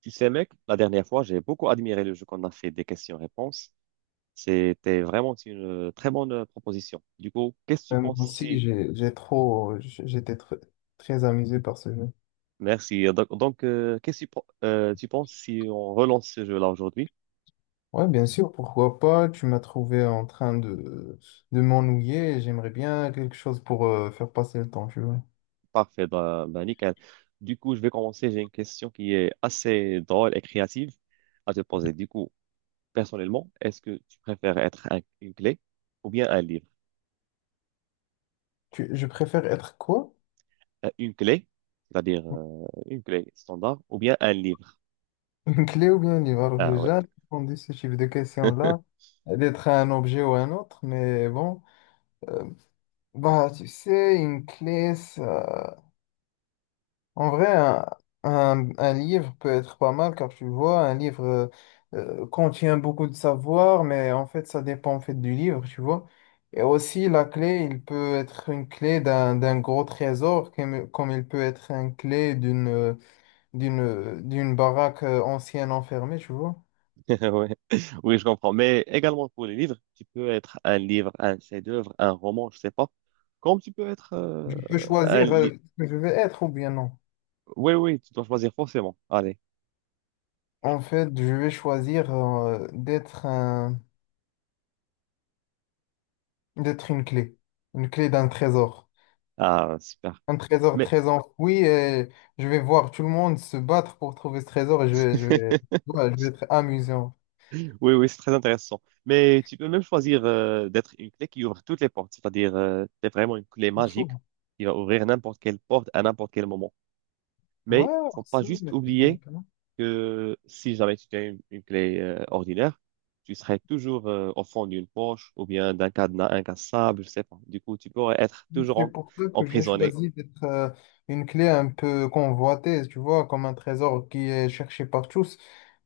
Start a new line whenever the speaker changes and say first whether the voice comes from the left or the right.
right: Tu sais, mec, la dernière fois, j'ai beaucoup admiré le jeu qu'on a fait des questions-réponses. C'était vraiment une très bonne proposition. Du coup, qu'est-ce que tu
left: Ouais, moi
right: penses
left: aussi,
right: si...
left: j'ai trop, j'étais tr- très amusé par ce jeu.
right: Merci. Donc, qu'est-ce que tu penses si on relance ce jeu-là aujourd'hui?
left: Ouais, bien sûr, pourquoi pas. Tu m'as trouvé en train de m'ennuyer. J'aimerais bien quelque chose pour faire passer le temps, tu vois.
right: Parfait, ben bah, nickel. Du coup, je vais commencer. J'ai une question qui est assez drôle et créative à te poser. Du coup, personnellement, est-ce que tu préfères être une clé ou bien un livre?
left: Je préfère être quoi?
right: Une clé, c'est-à-dire une clé standard ou bien un livre?
left: Une clé ou bien un livre? Alors,
right: Ah
left: j'ai
right: ouais.
left: jamais répondu ce type de question-là, d'être un objet ou un autre, mais bon. Euh, Bah, tu sais, une clé, ça. En vrai, un livre peut être pas mal car tu vois, un livre contient beaucoup de savoir, mais en fait, ça dépend en fait du livre, tu vois. Et aussi, la clé, il peut être une clé d'un gros trésor, comme il peut être une clé d'une baraque ancienne enfermée, tu vois.
right: Ouais. Oui, je comprends. Mais également pour les livres, tu peux être un livre, un chef-d'œuvre, un roman, je sais pas. Comme tu peux être
left: Je peux
right: un
left: choisir
right: livre.
left: ce que je vais être ou bien non.
right: Oui, oui, tu dois choisir forcément. Allez.
left: En fait, je vais choisir d'être une clé d'un trésor.
right: Ah, super.
left: Un trésor
right: Mais
left: très enfoui et je vais voir tout le monde se battre pour trouver ce trésor et ouais, je vais être amusant.
right: oui, oui, c'est très intéressant. Mais tu peux même choisir d'être une clé qui ouvre toutes les portes. C'est-à-dire, t'es vraiment une clé magique
left: Franchement,
right: qui va ouvrir n'importe quelle porte à n'importe quel moment.
left: ouais,
right: Mais faut pas
left: merci,
right: juste
left: mais c'est pas la
right: oublier
left: peine.
right: que si jamais tu as une clé ordinaire, tu serais toujours au fond d'une poche ou bien d'un cadenas incassable, je sais pas. Du coup, tu pourrais être
left: Oui,
right: toujours
left: c'est pour ça que j'ai
right: emprisonné.
left: choisi d'être une clé un peu convoitée, tu vois, comme un trésor qui est cherché par tous.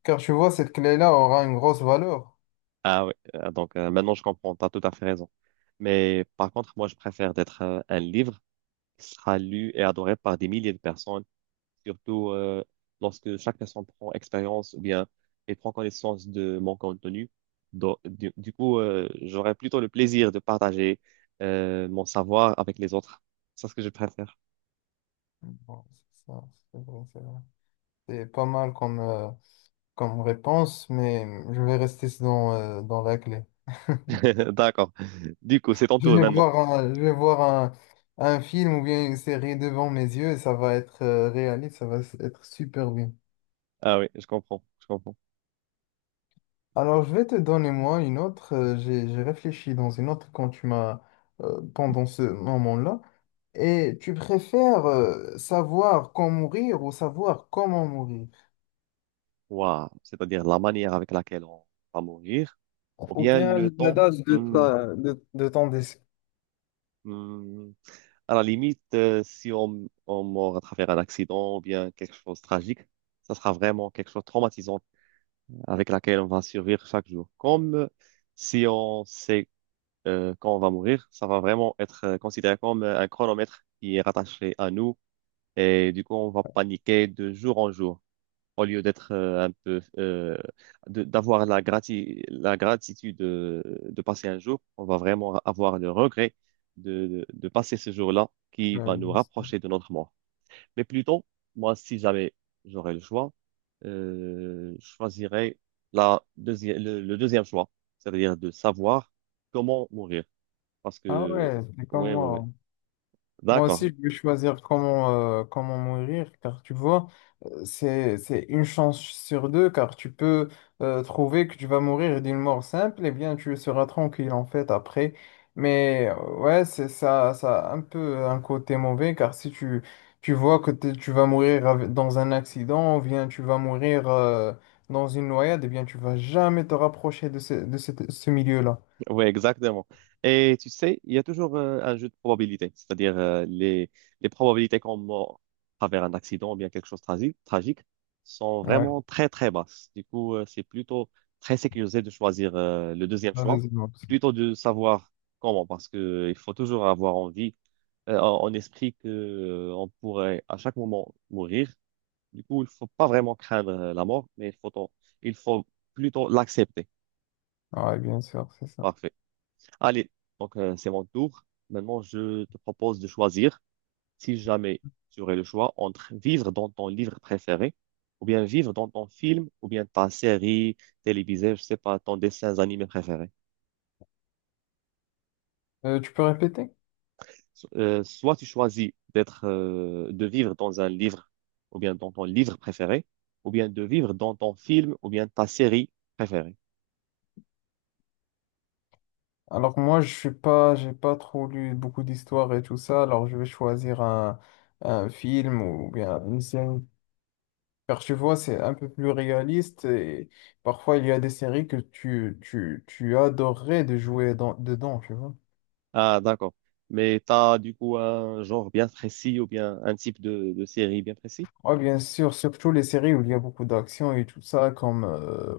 left: Car tu vois, cette clé-là aura une grosse valeur.
right: Ah oui, donc maintenant je comprends, tu as tout à fait raison. Mais par contre, moi, je préfère d'être un livre qui sera lu et adoré par des milliers de personnes surtout lorsque chaque personne prend expérience ou bien et prend connaissance de mon contenu. Donc, du coup, j'aurais plutôt le plaisir de partager mon savoir avec les autres. C'est ce que je préfère.
left: Bon, c'est ça, c'est vrai, c'est vrai. C'est pas mal comme réponse, mais je vais rester dans la clé.
right: D'accord. Du coup, c'est ton tour maintenant.
left: Je vais voir un film ou bien une série devant mes yeux et ça va être réaliste, ça va être super bien.
right: Ah oui, je comprends, je comprends.
left: Alors, je vais te donner moi une autre. J'ai réfléchi dans une autre quand tu m'as pendant ce moment-là. Et tu préfères savoir quand mourir ou savoir comment mourir?
right: Waouh, c'est-à-dire la manière avec laquelle on va mourir, ou
left: Ou
right: bien le
left: bien la
right: temps.
left: date
right: Hmm,
left: de ton décès.
right: hmm. À la limite, si on meurt à travers un accident ou bien quelque chose de tragique, ça sera vraiment quelque chose de traumatisant avec laquelle on va survivre chaque jour. Comme si on sait quand on va mourir, ça va vraiment être considéré comme un chronomètre qui est rattaché à nous et du coup on va paniquer de jour en jour au lieu d'être un peu d'avoir la gratitude de, passer un jour, on va vraiment avoir le regret de, de passer ce jour-là qui va
left: Ouais.
right: nous rapprocher de notre mort. Mais plutôt, moi, si jamais j'aurais le choix, je choisirais la deuxième, le deuxième choix, c'est-à-dire de savoir comment mourir. Parce
left: Ah
right: que,
left: ouais, c'est comme
right: ouais, ouais, ouais.
left: moi. Moi
right: D'accord.
left: aussi, je vais choisir comment mourir, car tu vois, c'est une chance sur deux, car tu peux trouver que tu vas mourir d'une mort simple, et bien tu seras tranquille en fait après. Mais ouais, c'est ça, ça a un peu un côté mauvais, car si tu, tu vois que tu vas mourir dans un accident, ou bien tu vas mourir dans une noyade, et bien tu vas jamais te rapprocher de ce milieu-là.
right: Oui, exactement. Et tu sais, il y a toujours un jeu de probabilité, c'est-à-dire les probabilités qu'on meurt à travers un accident ou bien quelque chose de tragique sont
left: Ouais,
right: vraiment très, très basses. Du coup, c'est plutôt très sécurisé de choisir le deuxième
left: la
right: choix,
left: deuxième option.
right: plutôt de savoir comment, parce que il faut toujours avoir envie, en esprit que on pourrait à chaque moment mourir. Du coup, il faut pas vraiment craindre la mort, mais il faut plutôt l'accepter.
left: Ouais, bien sûr, c'est ça.
right: Parfait. Allez, donc c'est mon tour. Maintenant, je te propose de choisir, si jamais tu aurais le choix, entre vivre dans ton livre préféré, ou bien vivre dans ton film, ou bien ta série télévisée, je sais pas, ton dessin animé préféré.
left: Tu peux répéter?
right: Soit tu choisis de vivre dans un livre, ou bien dans ton livre préféré, ou bien de vivre dans ton film, ou bien ta série préférée.
left: Alors que moi, je suis pas, j'ai pas trop lu beaucoup d'histoires et tout ça, alors je vais choisir un film ou bien une série. Car tu vois, c'est un peu plus réaliste et parfois il y a des séries que tu adorerais de jouer dedans, tu vois.
right: Ah, d'accord. Mais t'as du coup un genre bien précis, ou bien un type de série bien précis?
left: Oui, bien sûr, surtout les séries où il y a beaucoup d'action et tout ça, comme, euh,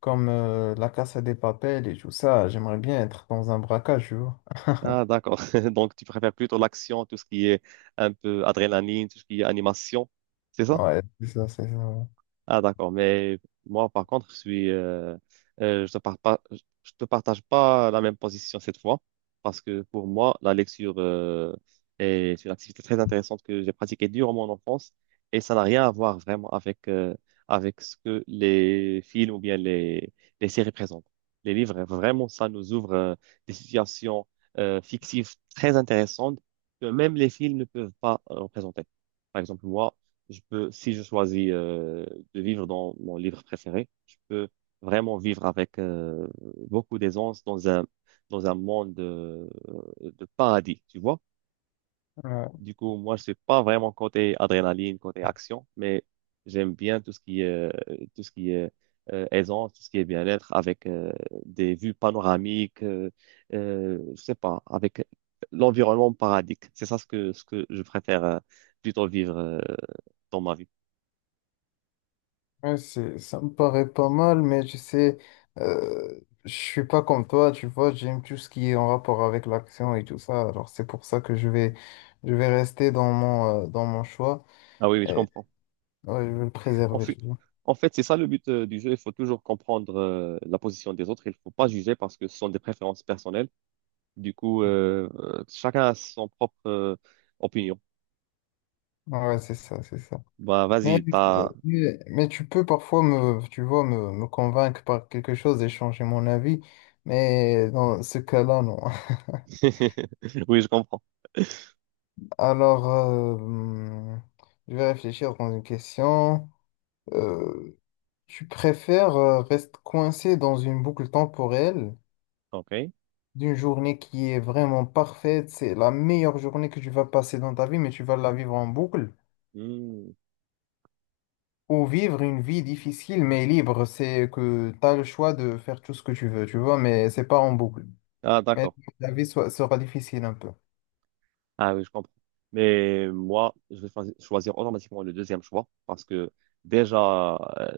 left: comme euh, La Casa des Papel et tout ça, j'aimerais bien être dans un braquage, tu vois.
right: Ah, d'accord. Donc, tu préfères plutôt l'action, tout ce qui est un peu adrénaline, tout ce qui est animation, c'est ça?
left: Ouais, c'est ça, c'est ça.
right: Ah, d'accord. Mais moi, par contre, euh, je te par- pas- je te partage pas la même position cette fois, parce que pour moi, la lecture, est une activité très intéressante que j'ai pratiquée durant mon enfance, et ça n'a rien à voir vraiment avec ce que les films ou bien les séries présentent. Les livres, vraiment, ça nous ouvre, des situations, fictives très intéressantes que même les films ne peuvent pas représenter. Par exemple, moi, je peux, si je choisis de vivre dans mon livre préféré, je peux vraiment vivre avec beaucoup d'aisance dans dans un monde de paradis, tu vois.
left: Ouais.
right: Du coup, moi, je suis pas vraiment côté adrénaline, côté action, mais j'aime bien tout ce qui est, tout ce qui est aisance, tout ce qui est bien-être, avec des vues panoramiques, je sais pas, avec l'environnement paradis. C'est ça ce ce que je préfère plutôt vivre dans ma vie.
left: Ouais, c'est, ça me paraît pas mal, mais tu sais, je suis pas comme toi, tu vois, j'aime tout ce qui est en rapport avec l'action et tout ça. Alors c'est pour ça que je vais rester dans dans mon choix
right: Ah oui, oui, je
left: et
right: comprends.
left: ouais, je vais le
right: En
left: préserver,
right: fait,
left: tu vois.
right: en fait, c'est ça le but du jeu. Il faut toujours comprendre la position des autres. Il ne faut pas juger parce que ce sont des préférences personnelles. Du coup, chacun a son propre opinion.
left: Ah ouais, c'est ça, c'est ça.
right: Bah,
left: Mais,
right: vas-y, t'as...
left: mais tu peux parfois me, tu vois, me convaincre par quelque chose et changer mon avis, mais dans ce cas-là, non.
right: Oui, je comprends.
left: Alors, je vais réfléchir dans une question. Euh, Tu préfères rester coincé dans une boucle temporelle
right: OK.
left: d'une journée qui est vraiment parfaite, c'est la meilleure journée que tu vas passer dans ta vie, mais tu vas la vivre en boucle,
right: Hmm.
left: ou vivre une vie difficile mais libre, c'est que tu as le choix de faire tout ce que tu veux, tu vois, mais c'est pas en boucle.
right: Ah,
left: Mais
right: d'accord.
left: sera difficile un peu.
right: Ah oui, je comprends. Mais moi, je vais choisir automatiquement le deuxième choix parce que déjà, euh,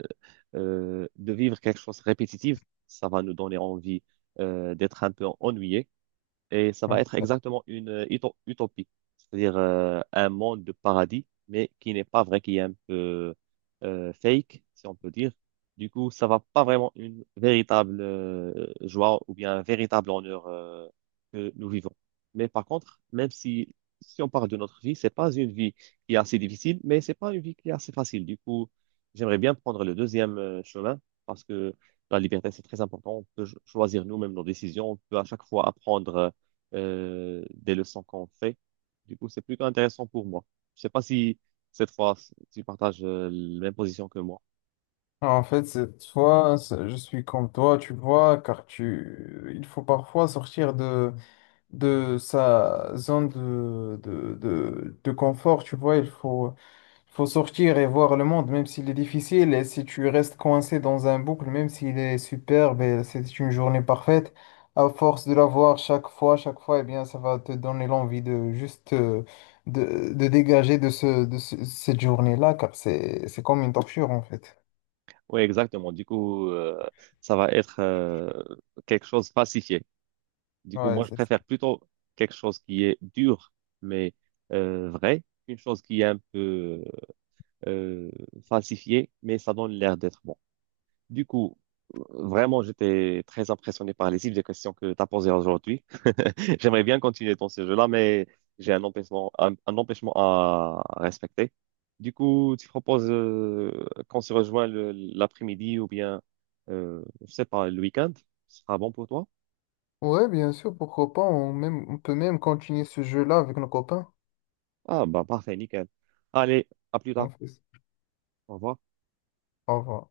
right: euh, de vivre quelque chose de répétitif, ça va nous donner envie d'être un peu ennuyé. Et ça
left: Ouais.
right: va être exactement une utopie, c'est-à-dire un monde de paradis, mais qui n'est pas vrai, qui est un peu fake, si on peut dire. Du coup, ça va pas vraiment une véritable joie ou bien un véritable honneur que nous vivons. Mais par contre, même si on parle de notre vie, c'est pas une vie qui est assez difficile, mais c'est pas une vie qui est assez facile. Du coup, j'aimerais bien prendre le deuxième chemin parce que la liberté, c'est très important. On peut choisir nous-mêmes nos décisions. On peut à chaque fois apprendre. Des leçons qu'on fait. Du coup, c'est plutôt intéressant pour moi. Je sais pas si cette fois, tu partages la même position que moi.
left: En fait, cette fois, je suis comme toi, tu vois, car tu, il faut parfois sortir de sa zone de confort, tu vois, il faut sortir et voir le monde, même s'il est difficile, et si tu restes coincé dans un boucle, même s'il est superbe et c'est une journée parfaite, à force de la voir chaque fois, eh bien, ça va te donner l'envie de juste de dégager de cette journée-là, car c'est comme une torture, en fait.
right: Oui, exactement. Du coup, ça va être quelque chose falsifié. Du coup,
left: Ouais,
right: moi, je
left: c'est ça.
right: préfère plutôt quelque chose qui est dur, mais vrai, qu'une chose qui est un peu euh, falsifiée, mais ça donne l'air d'être bon. Du coup, vraiment, j'étais très impressionné par les types de questions que tu as posées aujourd'hui. J'aimerais bien continuer dans ce jeu-là, mais j'ai un empêchement, un empêchement à respecter. Du coup, tu proposes qu'on se rejoigne l'après-midi ou bien, je sais pas, le week-end? Ce sera bon pour toi?
left: Ouais, bien sûr, pourquoi pas, on, même, on peut même continuer ce jeu-là avec nos copains.
right: Ah, bah, parfait, nickel. Allez, à plus tard.
left: En fait.
right: Au revoir.
left: Au revoir.